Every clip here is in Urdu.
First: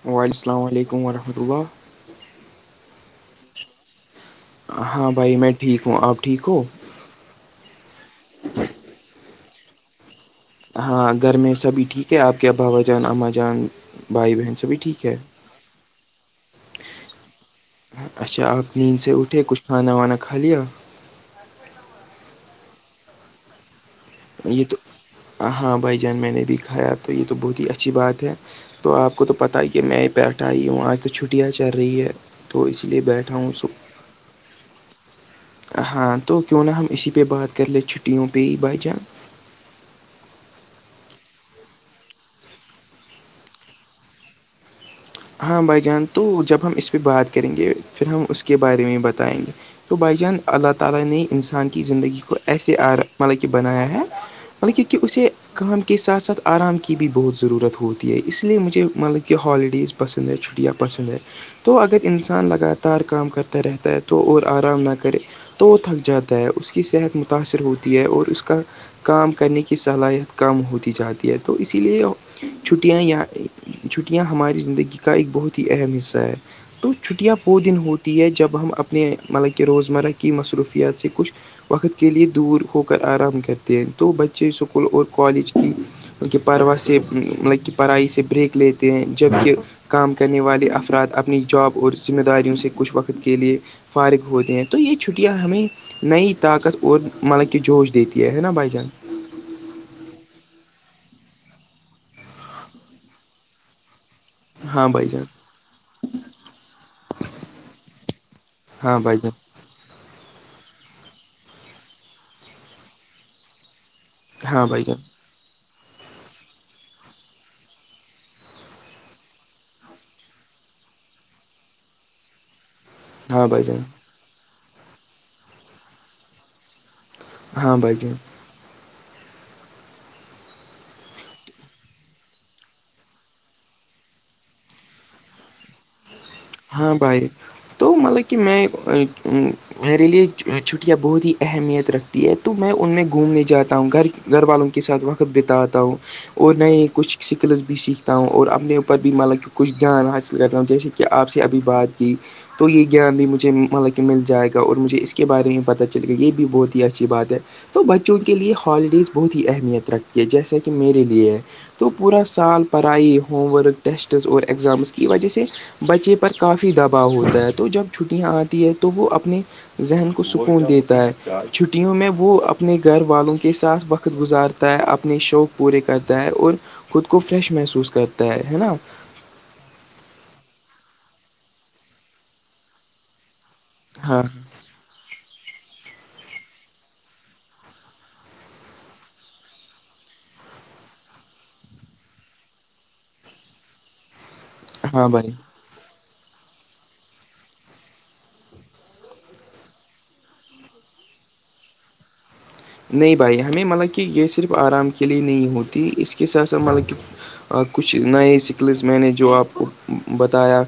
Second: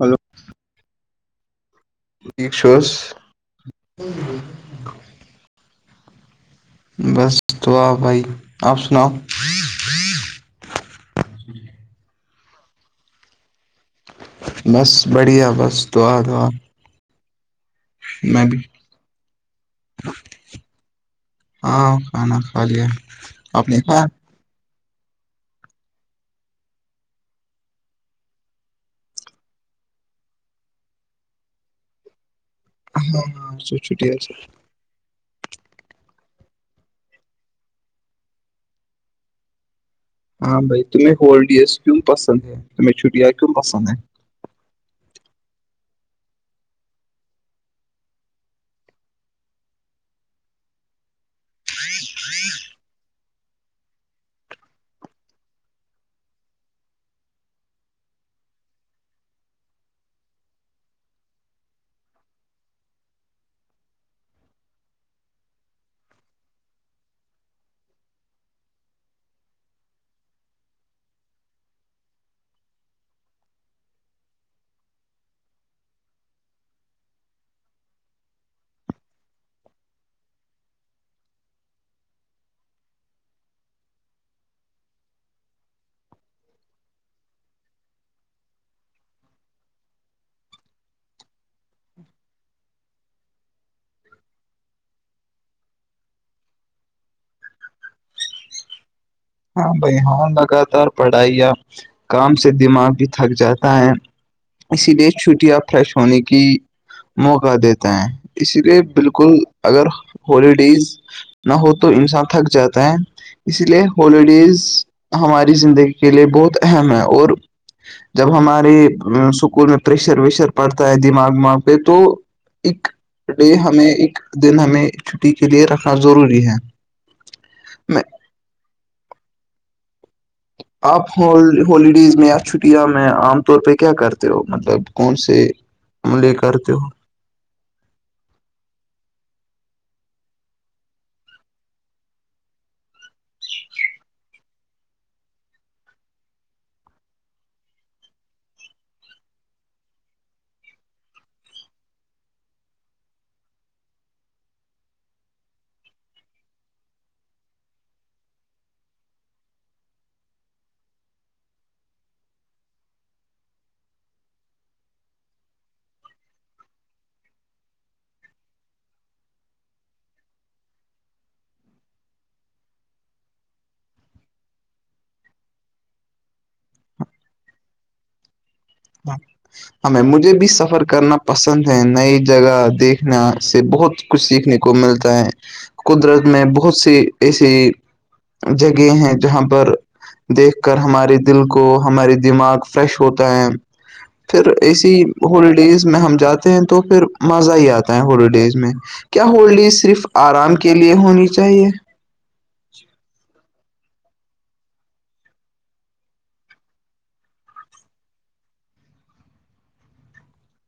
ہلو وعلیک السلام علیکم ورحمۃ اللہ ٹھیک چس [unintelligible] ہاں بھائی میں ٹھیک ہوں آپ ٹھیک ہو بس دعا بھائی آپ سناؤ ہاں گھر میں سبھی ٹھیک ہے آپ کے باوا جان اما جان بھائی بہن سبھی بس ٹھیک ہے بڑھیا بس دعا دعا اچھا میں بھی آپ نیند سے اٹھے کچھ کھانا وانا کھا لیا ہاں کھانا کھا لیا آپ نے کا یہ تو ہاں بھائی جان میں نے بھی کھایا تو یہ تو بہت ہی اچھی بات ہے تو آپ کو تو پتاہ ہی کہ میں ہی بیٹھا ہیئی ہوں آج تو چھٹیاں چل رہی ہے تو اس لیے بیٹھا ہوں سب چھٹیا ہاں تو کیوں نہا ہم اسی پہ بات کر لیں چھٹیوں پہ ہی بھ جان ہاں بھائی تمہیں ہولڈیز کیوں پسند ہے تمہیں چھٹیاں کیوں پسند ہیں ہاں بھائی جان تو جب ہم اس پہ بات کریں گے پھر ہم اس کے بارے میں بتائیں گے تو بھیجیں اللہتالا نے انسان کی زندگی کو ائسالگ بنایا ہے مطلب کیونک کہ اسے [unintelligible] کام کے ساتھ ساتھ آرام کی بھی بہت ضرورت ہوتی ہے اس لیے مجھے مطلب کہ ہالیڈیز پسند ہے چھٹیاں پسند ہے تو اگر انسان لگاتار کام کرتا رہتا ہے تو اور آرام نہ کرے تو وہ تھک جاتا ہے اس کی صحت متاثر ہوتی ہے اور اس کا کام کرنے کی صلاحیت کم ہوتی جاتی ہے تو اسی لیے چھٹیاں یا چھٹیاں ہماری زندگی کا ایک بہت ہی اہم حصہ ہے تو چھٹیاں وہ دن ہوتی ہے جب ہم اپنے مطلب کہ روزمرہ کی مصروفیات سے کچھ وقت کے لیے دور ہو کر آرام کرتے ہیں تو بچے اسکول اور کالج کی کہ پرڑوا سے مطلب کہ پڑھائی سے بریک لیتے ہیں جبکہ کام کرنے والے افراد اپنی جاب اور ذمہ داریوں سے کچھ وقت کے لیے فارغ ہوتے ہیں تو یہ چھٹیاں ہمیں نہیں طاقت اور مطلب کہ جوش دیتی ہے ہے نا بھ جان ہاں بھائی ہاں لگاتار پڑھائییا کام سے دماغ بھی تھک جاتا ہے ہاں اسی بھائی لیے جان چھٹیاں فریش ہونے کی موقع دیتا ہیں اس لیے ہاں بھائی بالکل جان اگر ہوالیڈیز نہ ہو تو انسان تھک جاتا ہے اس لیے ہالیڈیز ہاں بھائی جان ہماری زندگی کے لیے بہت اہم ہے اور جب ہماری اسکول میں پریشر ویشر پڑتا ہے دماغ وماغ پہ تو ایک ہاں ڈے بھائی جان ہمیں ایک دن ہمیں چھٹی کے لیے رکھنا ضروری ہے ہاں میں بھائیے آپ ہوالڈیز میں یا چھٹیاں میں عام طور پہ کیا کرتے ہو مطلب کون سے عملے کرتے ہاں ہو بھائی تو مطلب کہ میں میرے لیے چھٹیاں بہت ہی اہمیت رکھتی ہے تو میں ان میں گھومنے جاتا ہوں گھر گھر والوں کے ساتھ وقت بتاتا ہوں اور نئے کچھ سکلس بھی سیکھتا ہوں اور اپنے اوپر بھی مطلب کہ کچھ دھیاناصل کرتا ہوں جیسے کہ کیا آپ سے ابھی بات کی تو یہ گیان بھی مجھے مطلب کہ مل جائے گا اور مجھے اس کے بارے میں پتہ چلے گیا یہ بھی بہت ہی اچھی بات ہے تو بچوں کے لیے ہالیڈیز بہت ہی اہمیت رکھتی ہے جیسا کہ میرے لیے تو پورا سال پرڑائی ہوم ورک ٹیسٹس اور ایگزامس کی وجہ سے بچے پر کافی دباؤ ہوتا ہے تو جب چھٹیاں آتی ہے تو وہ اپنے ذہن کو سکون دیتا ہے چھٹیوں میں وہ اپنے گھر والوں کے ساتھ وقت گزار تا اپنے شوق پورے کرتا ہے اور خود کو فریش محسوس کرتا ہے ہے نا ہم مجھے بھی سفر کرنا پسند ہے نئی جگہ دیکھ سنا سے بہت ہاں کچھ سیکھنے کو ملتا ہے قدرت میں بہت سے ایسے جگہ ہیں جہاں پر دیکھ کر ہمارے دل کو ہمارے دماغ فریش ہوتا ہے پھر ایسی ہاں بھائی ہولی ڈز میں ہم جاتے ہیں تو پھر مزہ ہی آتا ہے ہولیڈیز میں کیا ہولڈی صرف آرام کے لیے ہونی چاہیے نہیں بھائی ہمیں مطلب کہ یہ صرف آرام کے لیے نہیں ہوتی اس کے ساتھ ساتھ مطلب کہ اور کچھ نئے اسکلس میں نے جو آپ کو بتایا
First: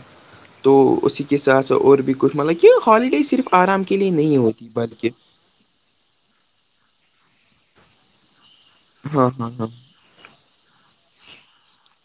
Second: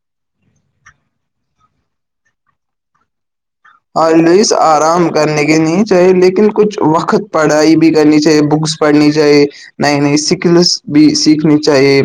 تو اسی کے ساتھ س اور بھی کچھ مطلب کہ ہالیڈی صرف آرام کے لیے ہر نہیں لوئس ہوتی آرام بلکہ کرنے کے لی چاہ لیکن کچھ وقت پڑھائی بھی کرنی چاہیے بکس پڑھنی ہاں چاہے ہاں ہاں نئی نئی س کل بھی سیکھنی چاہیے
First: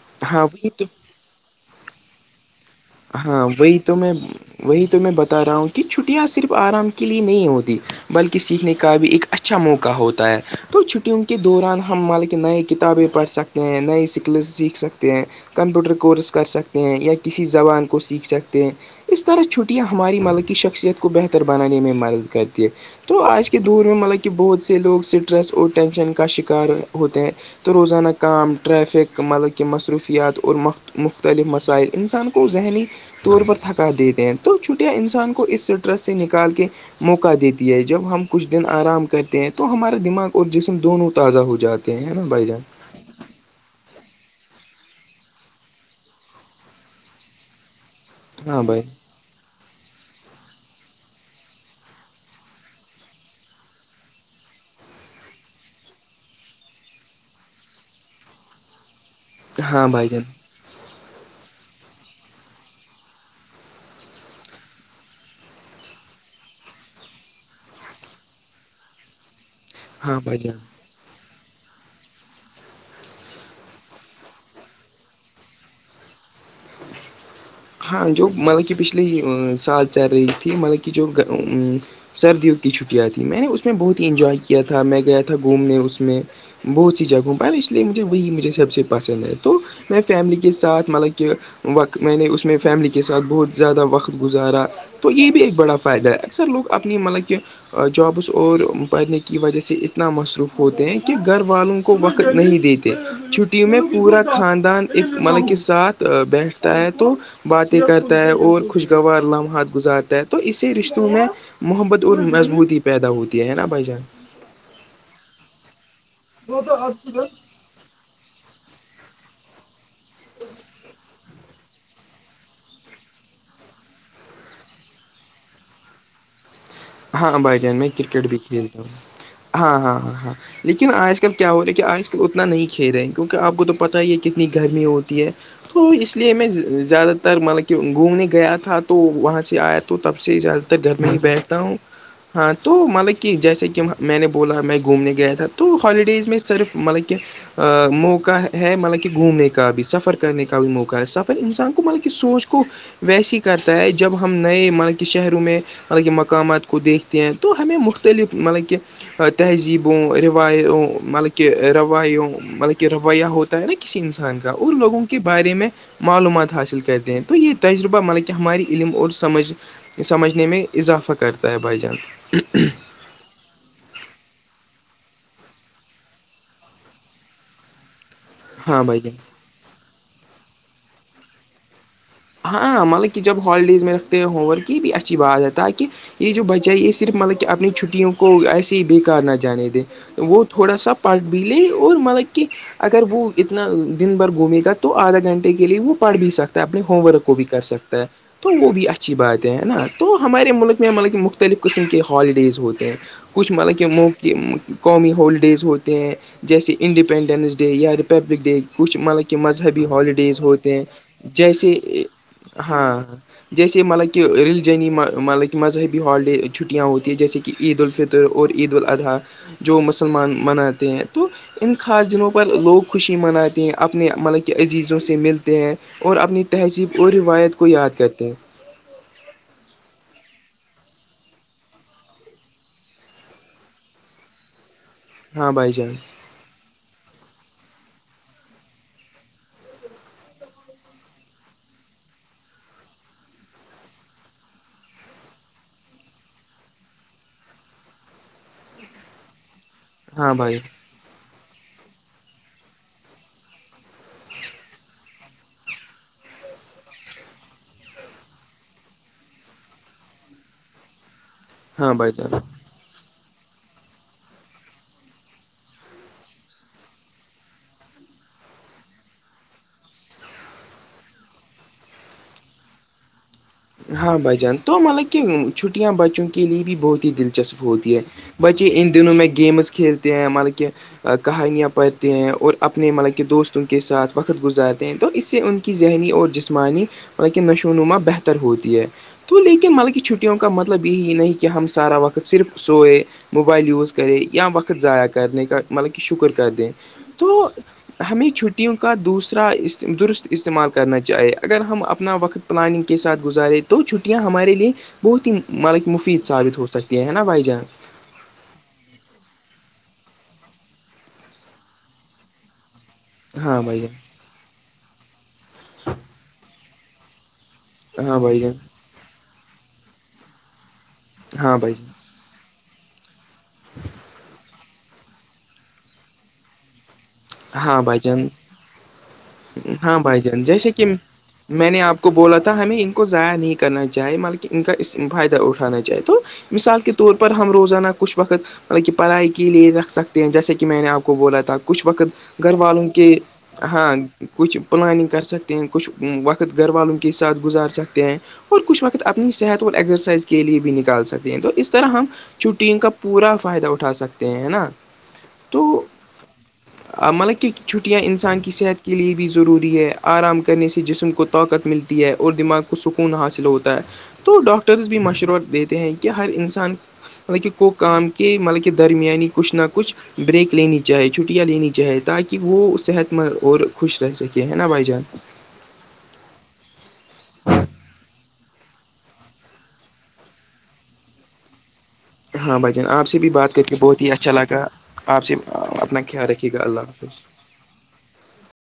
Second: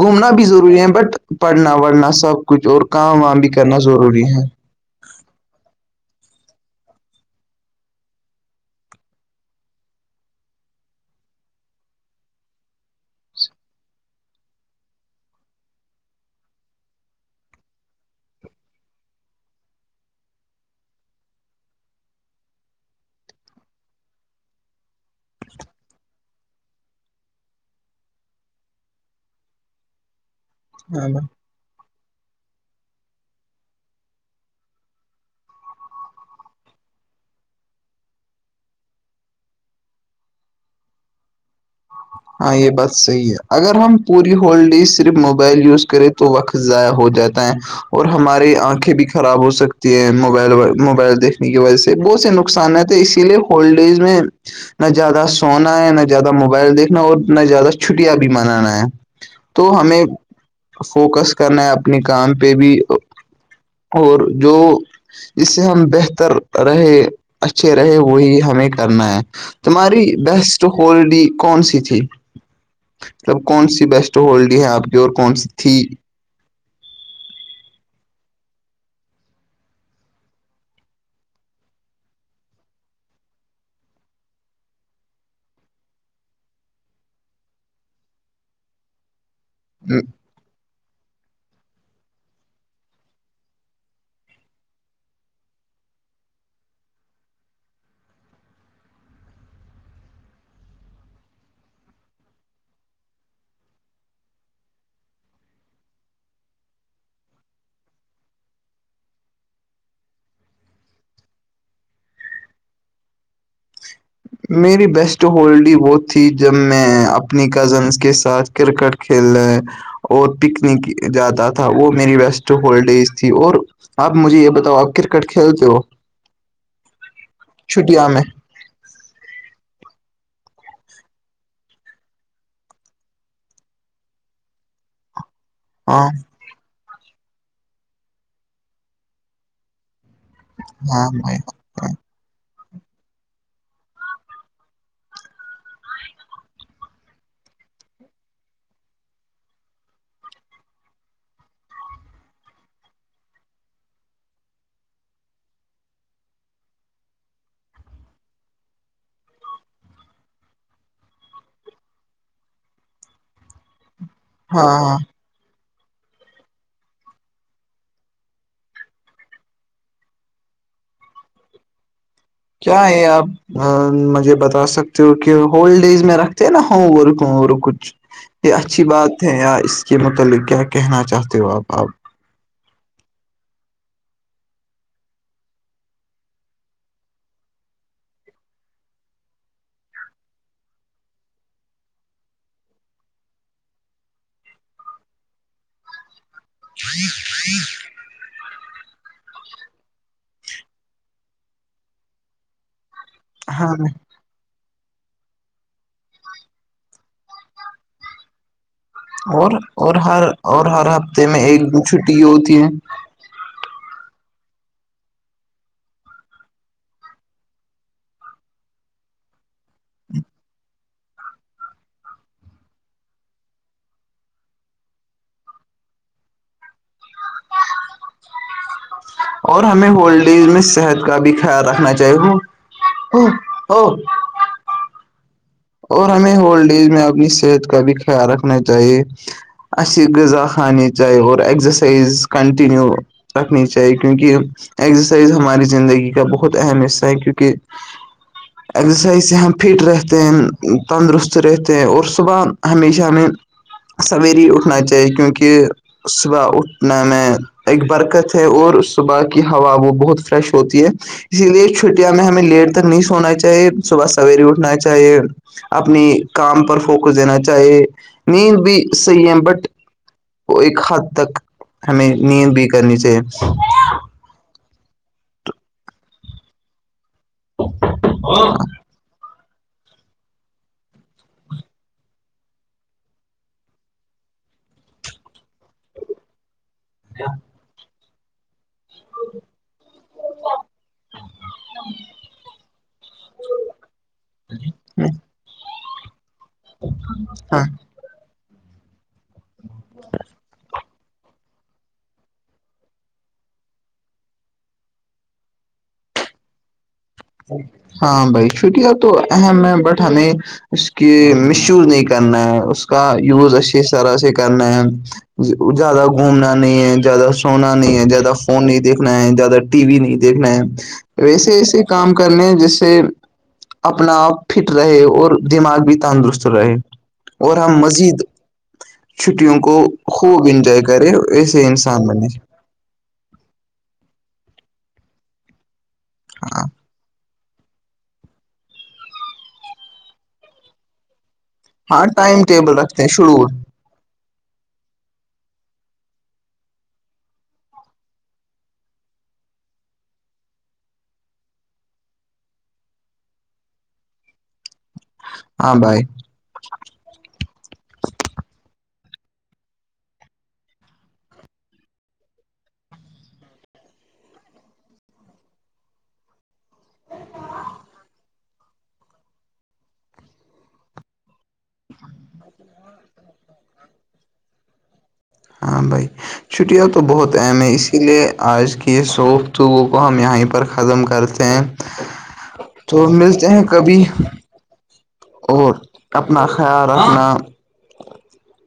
گھومنا بھی ہاں وہی ضروری تو ہے بٹ پڑھنا وڑھنا سب کچھ اور کام وام ہاں بھی وہی کرنا تو میں ضروری ہے وہی تو میں بتا رہا ہوں کہ چھٹیاں صرف آرام کے لیے نہیں ہوتی بلکہ سیکھنے کا بھی ایک اچھا موقع ہوتا ہے تو چھٹیوں کے دوران ہم مالک نئی کتابیں پڑھ سکتے ہیں نئی اسکلز سیکھ سکتے ہیں کمپیوٹر کورس کر سکتے ہیں یا کسی زبان کو سیکھ سکتے ہیں اس طرح چھٹیاں ہماری مل کی شخصیت کو بہتر بنانے میں مدد کرتی ہے تو آج کے دور میں مطلب کہ بہت سے لوگ اسٹریس اور ٹینشن کا شکار ہوتے ہیں تو روزانا کام ریفک مطلب کہہ مصروفیات اورخت ہاں بھائی مختلف مسائل انسان کو ذہنی طور پر تھکا دیتے ہیں تو چھوٹیا انسان کو اس اسٹریس سے نکال کے موقع دیتی ہے جب ہم کچھ دن آرام کرتے ہیں تو ہمارا دماغ اور جسم دونوں تازہ ہو جاتا ہاں یہ بس صحیح ہے اگر ہم پوری ہول ڈی صرف موبائل یوز کریں تو وقت ضائع ہو جاتا ہے اور ہماراری ہاں بھائی آنکھیں بھی خراب ہو سکتی ہے موبائل موبائل دیکھنے کی وجہ سے بہت سے نقصانات ہیں اسی لیے ہولڈیز میں نہ زیاد سونا ہے نہ زیادہ دیکھنا اور اتنا زیادہ چھٹیاں بھی منانا ہے تو ہاں ہمیں بھائی جان فوکس کرنا ہے اپنے کام پہ بھی اور جو سے ہم بہتر رہے اچھے رہے وہی ہمیں کرنا ہے تاری ہاں بھائی جان بیسٹ ہولڈی کون سی تھی مطلب کون سی بیسٹ ہولڈی ہے آپ کی اور کون سی تھی ہاں جو مطلب کہ پچھلے سال چل رہی تھی مطلب کہ جو سردیوں کی چھٹیاں تھیں میں نے اس میں بہت ہی انجوائے کیا تھا میں گیا تھا گھومنے اس میں بہت سی جگہوں اس لیے مجھے وہی مجھے سب سے پسند ہے تو میں فیملی کے ساتھ مطلب کہ وقت میں نے اس اس میں فیملی کے ساتھ بہت زیادہ وقت گزارا تو یہ بھی ایک بڑا فائدہ ہے اکثر لوگ اپنی مطلب کہ جابس اور پڑھنے کی وجہ سے اتنا مصروف ہوتے ہیں کہ گھر والوں کو وقت نہیں دیتے چھٹی میں پورا خاندان ایک مطلب کے ساتھ بیٹھتا ہے تو باتیں کرتا ہے اور خوشگوار لمحات گزارتا ہے تو اسی رشتوں میں محبت اور مضبوطی پیدا ہوتی ہے نا بھائی جان میری بیسٹ ہولڈی وہ تھی جب میں اپنی کزنس کے ساتھ کرکٹ کھیلنے اور پکنک جاتا تھا وہ میری بیسٹ ہولڈیج تھی اور آپ مجھے یہ بتاؤ آپ کرکٹ کھیلتے ہو ہاں بھائی جان میں کرکٹ بھی کھیلتا ہوں ہاں ہاں ہاں ہاں لیکن آج کل کیا ہو رہا ہے کہ آج کل اتنا نہیں کھی رہے ہیں کیونکہ آپ کو تو پتا ہی ہے کتنی گرمی ہوتی ہے تو ہاں اس لیے میں زیادہ تر مطلب کہ گھومنے گیا تھا تو وہاں سے آیا تھا تو تب سے زیادہ تر گھر ہاں میں ہی بیٹھتا ہوں ہاں ہاں تو مطلب کہ جیسے کہ میں نے بولا میں گھومنے گیا تھا تو ہالیڈیز میں صرف مطلب کہ موقع ہے مطلب کہ گھومنے کا بھی سفر کرنے کا بھی موقع ہے سفر انسان کو مطلب کہ سوچ کو ویسے ہی کرتا ہے جب ہم نئے مطلب کہ شہروں میں مطلب کہ مقامات کو دیکھتے ہیں تو ہمیں مختلف مطلب کہ تہذیبوں روایوں مطلب کہ روایوں مطلب کہ رویہ ہوتا ہے نا کسی انسان کا ان ہاں لووں کے بارے میں معلومات حاصل کرتے ہیں تو یہ تجربہ مطب کہ ہماری علم اور سمجھ سمجھنے میں اضافہ کرتا ہے بھائی جان کیا ہے آپ مجھے بتا سکتے ہو کہ ہول ڈیز میں رکھتے ہیں نا ہوم ورک ہوور کچھ یہ ہاں اچھی بھائی جان بات ہے یا اس کے متعلق کیا کہنا چاہتے ہو آپ آپ ہاں مطلب کہ جب ہالیڈیز میں رکھتے ہو ہوم ورک کی بھی اچھی بات ہے تاکہ یہ جو بچہ ہے یہ صرف مطلب کہ اپنی چھٹیوں کو ایسے ہی بے کار نہ جانے دے وہ تھوڑا سا پڑھ بھی لے اور مطلب کہ اگر وہ اتنا دن بھر گھومے گا تو آدھا گھنٹے کے لیے وہ پڑھ بھی سکتا ہے اپنے ہوم ورک کو بھی کر سکتا ہے تو وہ بھی اچھی بات ہے نا تو ہمارے ملک میں مطلب کہ مختلف قسم کے ہالیڈیز ہوتے ہیں کچھ ہاں مطلب کم کہ قومی ہالیڈیز ہوتے ہیں جیسے انڈیپنڈنس ڈے یا ریپبلک ڈے کچھ مطلب کہ اور مذہبی اور ہر ہالیڈیز اور ہوتے ہیں ہر ہفتے میں ایک جیسے دن چھٹی ہوتی ہے ہاں جیسے مطلب کہ ریلیجنی مطلب کہ مذہبی ہالیڈے چھٹیاں ہوتی ہیں جیسے کہ عید الفطر اور عید الاضحی جو مسلمان مناتے ہیں تو ان خاص دنوں پر لوگ خوشی مناتے ہیں اپنے مطلب کہ عزیزوں سے ملتے ہیں اور اپنی تہذیب اور روایت کو یاد کرتے ہیں اور ہمیں ہول ڈیز میں صحت کا بھی خیال رکھنا چاہیے ہو ہاں بھائی جان اور ہمیں ہولڈ ایج میں اپنی صحت کا بھی خیال رکھنا چاہیے اس غذا خانے چاہیے اور ایگزرسائز کنٹنیو رکھنی چاہیے کیونکہ ایکزرسائز ہماری زندگی کا بہت اہم حصہ ہے کیونکہ ازرسائز سے ہم فٹ رہتے ہاں بھائی ہیں تندرست رہتے ہیں اور صبح ہمیشہ میں سوییر ہی اٹھنا چاہیے کیونکہ صبح اٹھنا میں ایک برکت ہے اور صبح کی ہوا وہ بہت فریش ہوتی ہے اسی لیے ہاں بھائی چھٹیاں میں جان ہمیں لیٹ تک نہیں سونا چاہیے صبح سویرے اٹھنا چاہیے اپنی کام پر فوکس دینا چاہیے نیند بھی صحیح ہے بٹ وہ ایک حد تک ہمیں نینینت بھی کرنی چاہیے ہاں بھ جان تو مطلب کہ چھٹیاں بچوں کے لیے بھی بہت دلچسپ ہوتی ہے بچے ان دنوں میں گیمز کھیلتے ہیں ملب کہ کہانیاں پڑھتے ہیں اور اپنے مطلب کہ دوستوں کے ساتھ وقت گزارتے ہیں تو اس سے ان کی ذہنی اور جسمانیط کی نشو و نما بہتر ہوتی ہے تو لیکن مطلب کہ چھٹیوں کا مطلب یہی نہیں کہ ہم سارا وقت صرف سوئے موبائل یوز کرے یا وقت ضائع کرنے کا مطلب کہ شکر کر دیں تو ہاں ہمیں چھٹیوں کا دوسرا درست استعمال کرنا چاہیے اگر ہم اپنا وقت پلاننگ کے ساتھ گزارے تو چھٹیاں ہمارے لیے بہت ہی ملک مفید ثابت ہو سکتی ہیں نا بھائی جان ہاں بھائی چھٹیاں تو اہم ہے بٹ ہمیں اس کی مس یوز نہیں کرنا ہے اس اس کا یوز ہاں بھائی اچھی جان طرح سے کرنا ہے زیادہ گھومنا نہیں ہے زیادہ سنا نہیں ہے ہاں زیادہ بھائی جان فون نہیں دیکھنا ہے زیادہ ٹی وی نہیں دیکھنا ہے ایسے ہاں بھائی ایسے کام کرنے جیسے اپنا آپ فٹ رہے اور دماغ بھی تندرست رہے اور ہم ہاں بھائی مزید جان چھٹیوں کو ہاں بھائی خوب جان جیسے انجوائے کہ کرے ایسے میں نے انسان آپ کو بنے بولا ہمیں ان کو ضائع نہیں کرنا چاہیے مل ان کا فائدہ اٹھانا چاہے تو ہاں مثال کے طور پر ہم روزانہ کچھ وقت مطلب کہ پڑھائی کے لیے رکھ سکتے ہیں جیسے کہ میں نے آپ کو بولا تھا کچھ ہاں وقت ٹائم گھر ٹیبل والوں رکھتے ہیں کی شیڈول ہاں کچھ پلاننگ کر سکتے ہیں کچھ وقت گھر والوں کے ساتھ گزار سکتے ہیں اور کچھ وقت اپنی صحت اور ایگزرسائز کے لیے بھی نکال سکتے ہیں تو اس طرح ہم چوٹین کا پورا فائدہ اٹھا سکتے ہیں ہے نا ہاں تو بھائی مطلب کہ چھٹیاں انسان کی صحت کے لیے بھی ضروری ہے آرام کرنے سے جسم کو طاقت ملتی ہے اور دماغ کو سکون حاصل ہوتا ہے تو ڈاکٹرز بھی مشورہ دیتے ہیں کہ ہر انسان مطلب کہ کو کام کے مطلب کے درمیانی کچھ نہ کچھ بریک لینی چاہی چ چیاں لینی چاہے تاکہ وہ صحت مند اور خوش رہ سکے ہے نا بھائی جان ہ بھائی چھٹیاں تو بہت اہم ہیں اسی لیے آج کی سوف توگ کو ہم یہیں پر ختم کرتے ہیں [unintelligible] [unintelligible] ہاں بھائی جان [unintelligible] تو آپ سے بھی ملتے بات کر ہیں کے کبھی بہت ہی اچھا لگا آپ سے اور اپنا خیال اپنا رکھیے گا اللہ خیال حافظ رکھنا